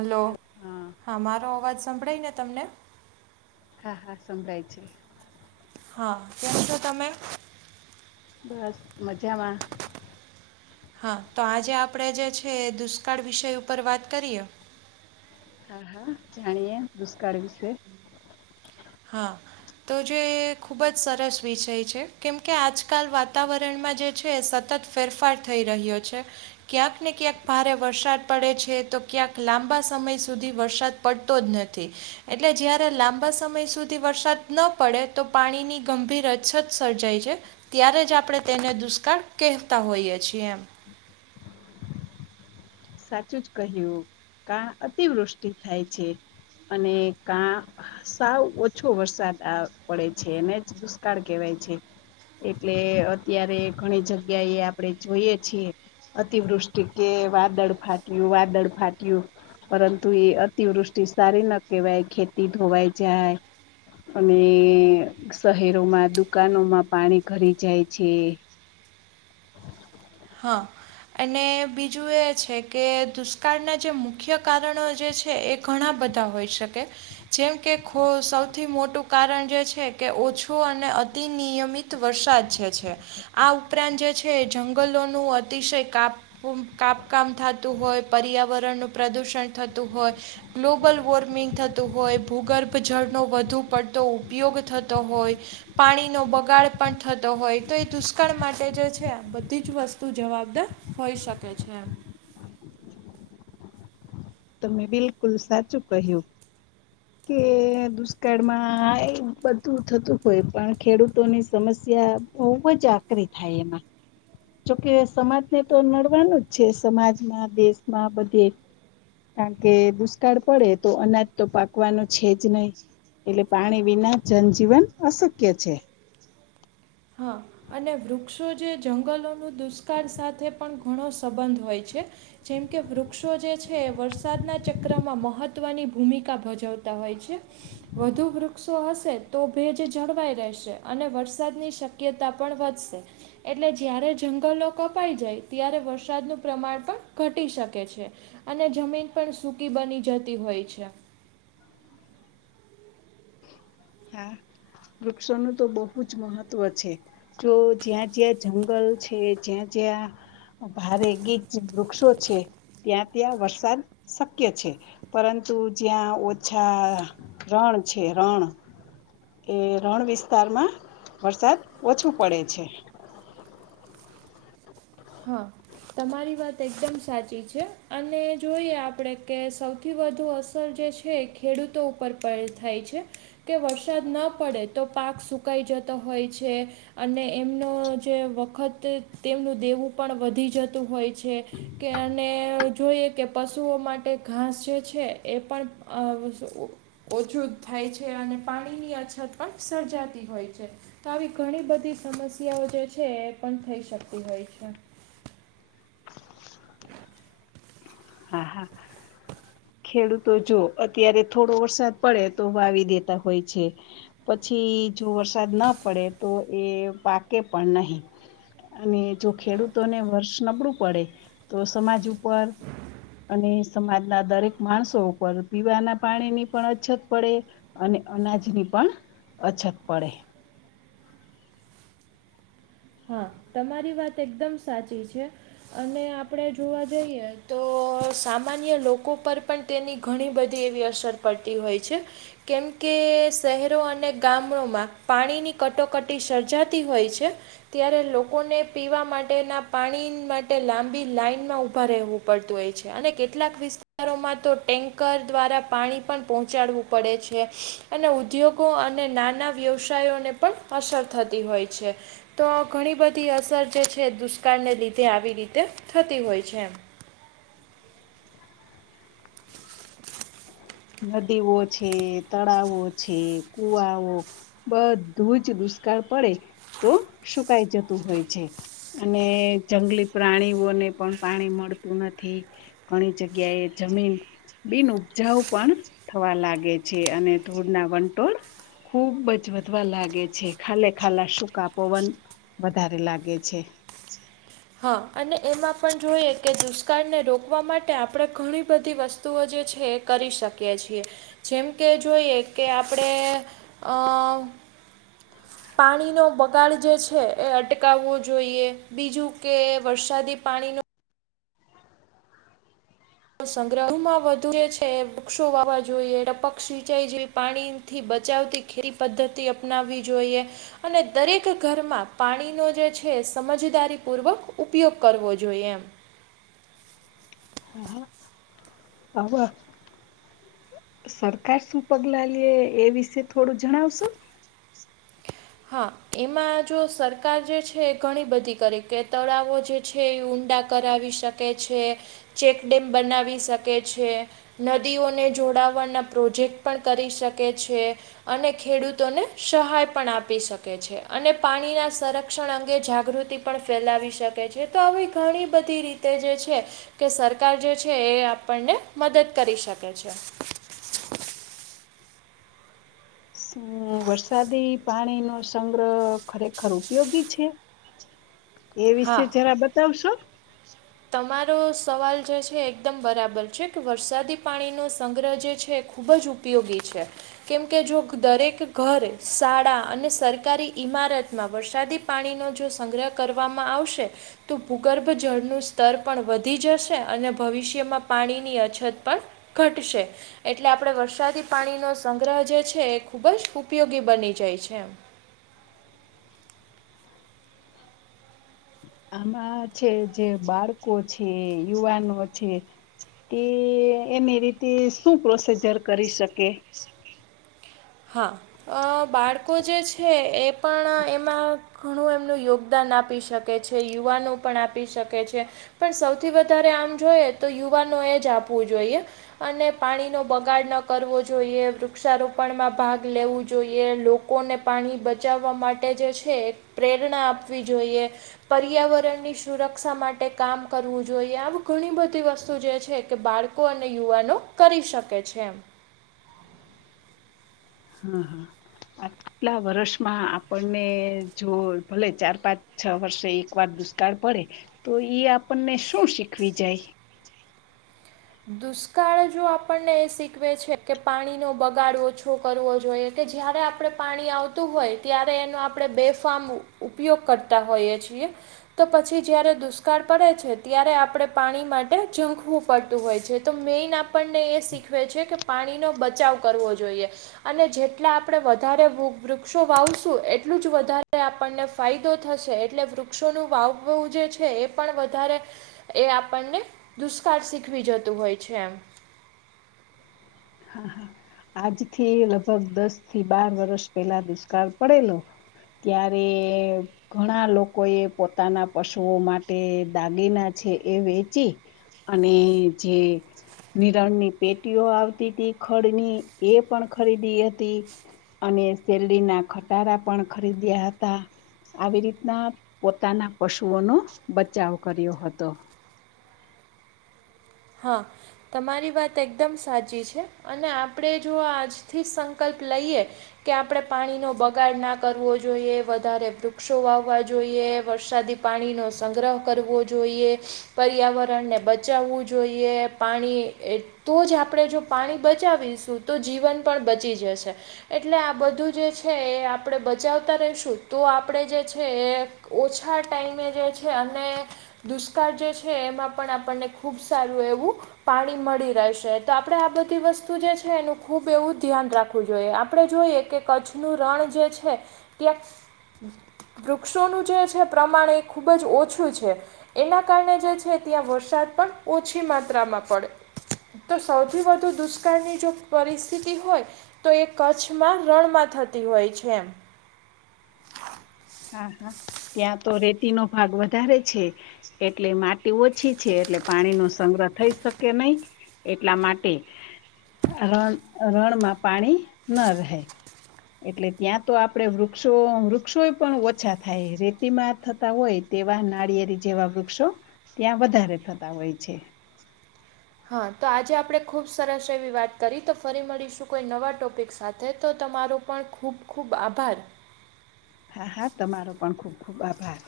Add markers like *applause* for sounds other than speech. Hello, હા મારો અવાજ સંભળાય ને તમને? હા હા સંભળાય છે. હા, કેમ છો તમે? બસ મજામાં. હા તો આજે આપણે જે છે, એ દુષ્કાળ વિષય ઉપર વાત કરીએ? હા હા જાણીએે દુષકાળ વિશે. હા. તો જે એ ખૂબ જ સરસ વિષય છે કેમ કે આજકાલ વાતાવરણમાં જે છે સતત ફેરફાર થઈ રહ્યો છે. ક્યાંક ને ક્યાંક ભારે વરસાદ પડે છે તો ક્યાંક લાંબા સમય સુધી વરસાદ પડતો જ નથી એટલે જય્યારે લાંબા સમય સુધી વરસાદ ન પડે તો પાણીની ગંભીર અછત સર્જાય છે. ત્યારે જ આપણે તેને દુષ્કાળ કહેતા હોઈએ છીએ એમ. સાચું જ કહ્યું કા અતિવૃષ્ટિ થાય છે. અને કા સાવ ઓછો વરસાદ પડે છે એને જ દુષ્કાળ કેહેવાય છે. એટલે અત્યારે ઘણી જગ્યા એ આપણેે જોઈએ છીએ અતિવૃષ્ટિ કે વાદળ ફાટય્યું વાદળ ફાટય્યું પરંતુ એ અતિવૃષ્ટિ સારી ના કહેવાય ખેતી ધોવાય જાય અને શહેરોમાં દુકાનોમાં પાણી ભરી જાય છે. હા. અને બીજું એ છે કે દુષ્કાળના જે મુખ્ય કારણો જે છે એ ઘણા બધા હોઈ શકે. જેમ કે સૌથી મોટું કારણ જે છે કે ઓછું અને અતિનિયમિત વરસાદ જે છે. આ ઉપરાંત જે છે એ જંગલોનું અતિશય કાપ કાપકામ થતું હોય, પર્યાવરણનું પ્રદુષણ થતું હોય ગ્લોબલ વોર્મિંગ થતું હોય, ભૂગર્ભ જળનો વધુ પડતો ઉપયોગ થતો હોય પાણીનો બગાડ પણ થતો હોય તો એ દુષ્કાળ માટે જે છે, બધી જ વસ્તુ જવાબદાર હોઈ શકે છે. તો મેં બિલકુલ સાચું કહ્યું. કે દુષ્કાળમાં એ બધું થતું હોય પણ ખેડૂતોની સમસ્યા બહુ જ આકરી થાય એમાં. જોકે સમાજ ને તો નડવાનું જ છે, સમાજમાં દેશમાં બધે. કારણ કે દુષ્કાળ પડે તો અનાજ તો પાક મૂકવાનું છે જ નહીં એટલે પાણી વિના જનજીવન અશક્ય છે. હા. અને વૃક્ષો જે જંગલોનું દુષ્કાળ સાથે પણ ઘણો સંબંધ હોય છે. જેમ કે વૃક્ષો જે છે એ વરસાદના ચક્રમાં મહત્વની ભૂમિકા ભજવતા હોય છે. વધુ વૃક્ષો હશે તો ભેજ જળવાઈ રહેશે અને વરસાદની શ શક્યતા પણ વધશે. એટલે જ્યારે જંગલો કપાઈ જાય, ત્યારે વરસાદનું પ્રમાણ પણ ઘટી શકે છે. અને જમીન પણ સૂકી બની જતી હોય છે. હા વૃક્ષોનું તો બહુ જ મહત્વ છે. જો જ્યાં જ્યાં જંગલ છે, જ્યાં જ્યાં ભારે ગીજ વૃક્ષો છે. ત્યાં ત્યાં વરસાદ શક્ય છે પરંતુ જ્યાં ઓછા રણ છે રણ. એ રણ વિસ્તારમાં વરસાદ ઓછું પડે છે. હા. તમારી વાત એકદમ સાચી છે અને જોઈએ આપડે કે સૌથી વધુ અસર જે છે છે ખેડૂતો ઉપર પણ થાય છે. કે વરસાદ ન પડે તો પાક સુકાઈ જતો હોય છે અને એમનો જે વખત તેમનું દેવું પણ વધી જતું હોય છે કે અને જોઈએ કે પશુઓ માટે ઘાસ જે છે એ પણ ઓછું થાય છે અને પાણીની અછત પણ સર્જાતી હોય છે. આવી ઘણી બધી સમ સ્યાઓ જે છે એ પણ થઈ શકતી હોય છે. હા હા. ખેડૂતો જો અત્યારે થોડો વરસાદ પડે તો વાવી દેતા હોય છે. પછી જો વરસાદ ના પડે તો એ પાકે પણ નહીં. અને જો ખેડૂતોને વર્ષ નબળું પડે તો સમાજ ઉપર અને સમાજના દરેક માણસો ઉપર પીવાના પાણીની પણ અછત પડે અને અનાજની પણ અચ્છત પડે. હા, તમારી વાત એકદમ સાચી છે. અને આપડે જોવા જઈએ તો સામાન્ય લોકો પર પણ તેની ઘણી બધી એવી અસર પડતી હોય છે. કેમકે શહેરો અને ગામડોમાં પાણીની કટોકટી સર્જાતી હોય છે. ત્યારે લોકોને પીવા માટેના પાણી માટે લાંબી લાનમાં ઊભા રહેવું પડતું હોય છે અને કેટલાક વિસ્તારોમાં તો ટેન્કર દ્વારા પાણી પણ પહોંચાડવું પડે છે અને ઉદ્યોગો અને નાના વ્યવસાયોને પણ અસર થતી હોય છે. તો ઘણી બધી અસર જે છે એ દુષ્કાળને લીધે આવી રીતે થતી હોય છે એમ. નદીઓ છે, તળાવો છે, કુવાઓ બધું જ દુષ્કાળ પડે, તો સુકાઈ જતું હોય છે. અને જંગલી પ્રાણીઓને પણ પાણી મળતું નથી. ઘણી જગ્યા એ જમીન બિન ઉપજાઉ પણ થવા લાગે છે અને ધૂળ ના વંટોળ ખુબ જ વધવા લાગે છે, ખાલે ખાલા સૂ કાપવન વધારે લાગે છે. હા અને એમાં પણ જોઈએ કે દુષ્કાળને રોકવા માટે આપણે ઘણી બધી વસ્તુ વતુ જે છે કરી શકીએ છીએ. જેમ કે જોઈએ કે આપણે અ પાણીનો બગાડ જે છે એ અટકાવવો જોઈએ. બીજું કે વરસાદી પાણીનું સંગ્રહમાં વધુ છે. વૃક્ષો વાવા જોઈએ, ટપક સિંચાઈ જોઈ પાણી થી બચાવતી ખેતી પદ્ધતિ અપનાવવી જોઈએ. અને દરેક ઘરમાં પાણીનો જે છે સમજદારી પૂર્વક ઉપયોગ કરવો જોઈએ એમ. હા. *inaudible* સરકાર શું પગલા લે એ વિશે થોડું જણાવશો? હા એમાં જો સરકાર જે છે એ ઘણી બધી કરે કે તળાવો જે છે ઊંડા કરાવી શકે છે, ચેકડેમ બનાવી શકે છે. નદીઓને જોડવાના પ્રોજેક્ટ પણ કરી શકે છે. અને ખેડૂતોને સહાય પણ આપે આપી શકે છે અને પાણીના સંરક્ષણ અંગે જાગૃતિ પણ ફેલાવી શકે છે. તો આવી ઘણી બધી રીતે જે છે કે સરકાર જે છે એ આપણને મદદ કરી શકે છે. વરસાદી પાણી નો સંગ્રહ ખરેખર ઉપયોગી છે? *unintelligible* એ વિશે હા જરા બતાવશો? તમારો સવાલ જે છે એકદમ બરાબર છે કે વરસાદી પાણીનો સંગ્રહ જે છે એ ખૂબ જ ઉપ ઉપયોગી છે. કેમકે જો દરેક ઘર શાળા અને સરકારી ઈમારતમાં વરસાદી પાણીનો જો સંગ્રહ કરવામાં આવશે. તો ભૂગર્ભ જળનું સ્તર પણ વધી જશે અને ભવિષ્યમાં પાણીની અછત પણ ઘટશે. એટલે આપડ વરસાદી પાણીનો સંગ્રહ જે છે, એ ખુબ જ ઉપયોગી બની જાય છે. આમાં છે જે બાળકો છે, યુવાનો છે તે એની રીતે શું પ્રોસીજર કરી શકે? હા બાળકો જે છે એ પણ એમાં ઘણું એમનું યોગદાન આપી શકે છે. યુવાનો પણ આપી શકે છે. પણ સૌથી વધારે આમ જોઈએ તો યુવાનો એ જ આપવું જોઈએ. અને પાણી નો બગાડ ન કરવો જોઈએ, વૃક્ષારોપણમાં ભાગ લેવું જોઈએ, લોકોને પાણી બચાવવા માટે જે છે પ્રેરણા આપ આપવી જોઈએ. પર્યાવરણની સુરક્ષા માટે કામ કરવું જોઈએ. આ ઘણી બધી વસ્તુ જે છે કે બાળકો કો અને યુવાનો કરી શકે છે એમ. હા. *inaudible* કેટલા વર્ષમાં આપણને જો ભલે ચાર પાંચ છ વર્ષે એક વાર દુષ્કાળ પડે તો ઈ આપણને શું શીખવી જાય? દુષ્કાળ જો આપણને એ શીખવે છે કે, પાણીનો બગાડ ઓછો કરવો જોઈએ. કે જ્યારે આપણે પાણી આવતું હોય ત્યારે એનો આપણે બેફામ ઉપયોગ કરતા હોઈએ છીએ. તો પછી જ્યારે દુષ્કાળ પડે છે. ત્યારે આપણે પાણી માટે ઝૂંકવું પડ હોય છે તો મેઈન આપણને એ શીખવે છે કે પાણીનો બચાવ કરવો જોઈએ. અને જેટલા આપણે વધારે વૃક્ષો વાવશું એટલું જ વધારે આપણને ફાયદો થશે એટલે વૃક્ષોનું વાવવું જે છે એ પણ વધારે એ આપણને દુષ્કાળ શીખવી જતું હોય છે એમ. હા હા આજથી લગભગ દસ થી બાર વર્ષ પેલા દુષ્કાળ પડેલો ત્યારે ઘણા લોકો એ પોતાના પશુઓ માટે દાગીના છે એ વેચી અને જે મિરરની પેટીઓ આવ તી તી. એ ખડની એ પણ ખરીદી હતી. અને શેરડીના ખટારા પણ ખરીદ્યા હતા. આવી રીતના પોતાના પશુઓનો બચાવ કર્યો હતો. હા તમારી વાત એકદમ સાચી છે અને આપણે જો આજથી જ સંકલ્પ લઈએ કે આપણે પાણીનો બગાડ ના કરવો જોઈએ, વધારે વૃક્ષો વાવવા જોઈએ, વરસાદી પાણીનો સંગ્રહ કરવો જોઈએ, પર્યાવરણને બચાવવું જોઈ જોઈએ પાણી એ તો જ આપણે જો પાણી બચાવીશું તો જીવન પણ બચી જશે. એટલે આ બધું જે છે એ આપણે બચાવતા રહીશું. તો આપણે જે છે એ ઓછા ટાઈમે જે છે અને દુષ્કાળ જે છે એમાં પણ આપણને ખુબ સારું એવું પાણી મળી રહેશે. તો આપણેે આ બધી વસ્તુ જે છે એનું ખૂબ એવું ધ્યાન રાખવું જોઈએ. આપણે જોઈએ કે, કચ્છનું રણ જે છે ત્યાં વૃક્ષોનું જે છે પ્રમાણ એ ખૂબ જ ઓછું છે. એના કારણે જે છે ત્યાં વરસાદ પણ ઓછી માત્રામાં પડે તો સૌથી વધુ દુષ્કાળની જો પરિસ્થિતિ હોય તો એ કચ્છમાં રણમાં થતી હોય છે એમ હા હા ત્યાં તો રેતી નો ભાગ વધારે છે એટલે માટી ઓછી છે એટલે પાણી નો સંગ્રહ થઈ શકે નહી એટલા માટે રણ રણમાં પાણી ન રહે. એટલે ત્યાં તો આપણે વૃક્ષો વૃક્ષો એ પણ ઓછા થાય. રેતીમાં થતા હોય તેવા નારિયેળી જેવા વૃક્ષો ત્યાં વધારે થતા હોય છે. હા તો આજે આપણે ખૂબ સરસ એવી વાત કરી તો ફરી મળીશું કોઈ નવા ટોપિક સાથે તો તમારું પણ ખૂબ ખૂબ આભાર. હા હા તમારો પણ ખૂબ ખૂબ આભાર.